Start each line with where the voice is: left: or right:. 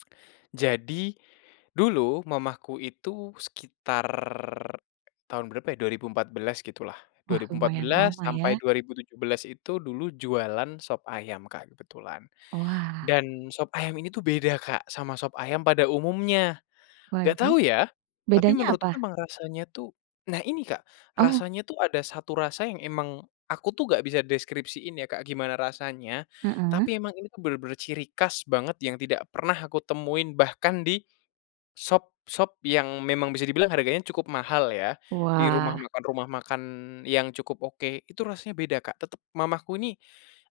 left: Jadi, dulu mamaku itu sekitar tahun berapa ya 2014 gitulah dua
right: Wah
left: ribu empat
right: lumayan
left: belas
right: lama
left: sampai
right: ya.
left: 2017 itu dulu jualan sop ayam Kak kebetulan,
right: Wah.
left: dan sop ayam ini tuh beda Kak sama sop ayam pada umumnya, gak
right: Waduh,
left: tahu ya, tapi
right: bedanya
left: menurutku
right: apa?
left: emang rasanya tuh nah ini Kak
right: Oh.
left: rasanya tuh ada 1 rasa yang emang, aku tuh gak bisa deskripsiin ya Kak gimana rasanya
right: Mhm.
left: tapi emang ini tuh bener-bener ciri khas banget yang tidak pernah aku temuin bahkan di, sop sop yang memang bisa dibilang harganya cukup mahal ya di rumah
right: Wah.
left: makan rumah makan yang cukup oke itu rasanya beda Kak tetep mamaku nih,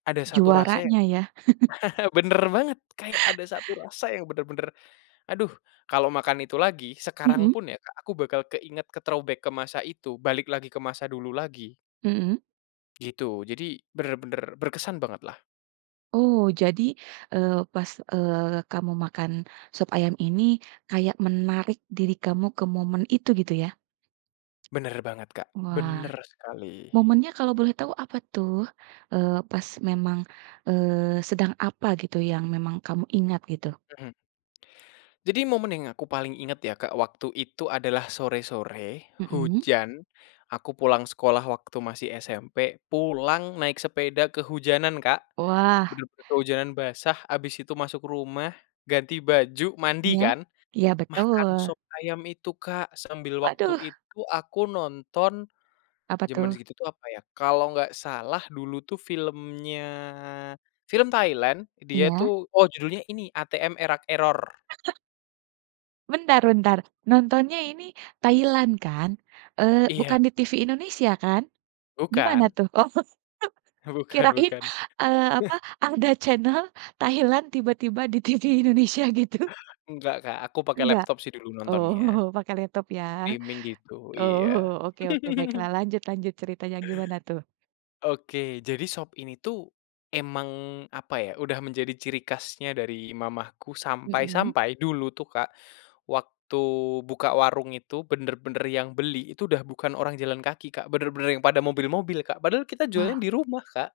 left: ada 1 rasa yang
right: Juaranya ya.
left: bener banget kayak ada 1 rasa yang bener-bener, aduh kalau makan itu lagi sekarang
right: Mhm.
left: pun ya Kak aku bakal keinget ke-throwback ke masa itu balik lagi ke masa dulu lagi.
right: Mhm.
left: Gitu jadi bener-bener berkesan bangetlah.
right: Oh jadi, eee, pas, eee, kamu makan sop ayam ini kayak menarik diri kamu ke momen itu gitu ya?
left: Bener banget Kak
right: Wah,
left: bener sekali.
right: momennya kalau boleh tahu apa tuh? Eee, pas memang, eee, sedang apa gitu yang memang kamu ingat gitu?
left: Mhm. Jadi momen yang aku paling inget ya Kak waktu itu adalah sore-sore
right: Mhm.
left: hujan, aku pulang sekolah waktu masih SMP pulang naik sepeda kehujanan Kak,
right: Wah.
left: bener-bener kehujanan basah habis itu masuk rumah, ganti baju mandi
right: Iya
left: kan,
right: iya
left: makan
right: betul.
left: sop ayam itu Kak sambil waktu
right: Waduh.
left: itu aku nonton,
right: Apa
left: jaman
right: tuh?
left: segitu tuh apa ya kalau nggak salah dulu tuh filmnya film Thailand dia
right: Iya.
left: tuh oh judulnya ini ATM: Er Rak Error.
right: Bentar bentar nontonnya ini Thailand kan? Eee,
left: Iya.
right: bukan di TV Indonesia kan? Gimana
left: Bukan.
right: tuh? Oh
left: Bukan
right: kirain,
left: bukan.
right: eee, apa ada channel Thailand tiba-tiba di TV Indonesia gitu.
left: Nggak Kak aku pake
right: Enggak?
left: laptop sih dulu nontonnya.
right: Oh pakai laptop ya,
left: Streaming gitu
right: oh
left: iya.
right: oke oke baiklah lanjut lanjut ceritanya gimana tuh?
left: Oke jadi sop ini tuh, emang apa ya udah menjadi ciri khasnya dari mamaku
right: Mhm.
left: sampai-sampai dulu tuh Kak, waktu buka warung itu bener-bener yang beli itu udah bukan orang jalan kaki Kak bener-bener yang pada mobil-mobil Kak padahal kita jualan
right: Wah.
left: di rumah, Kak.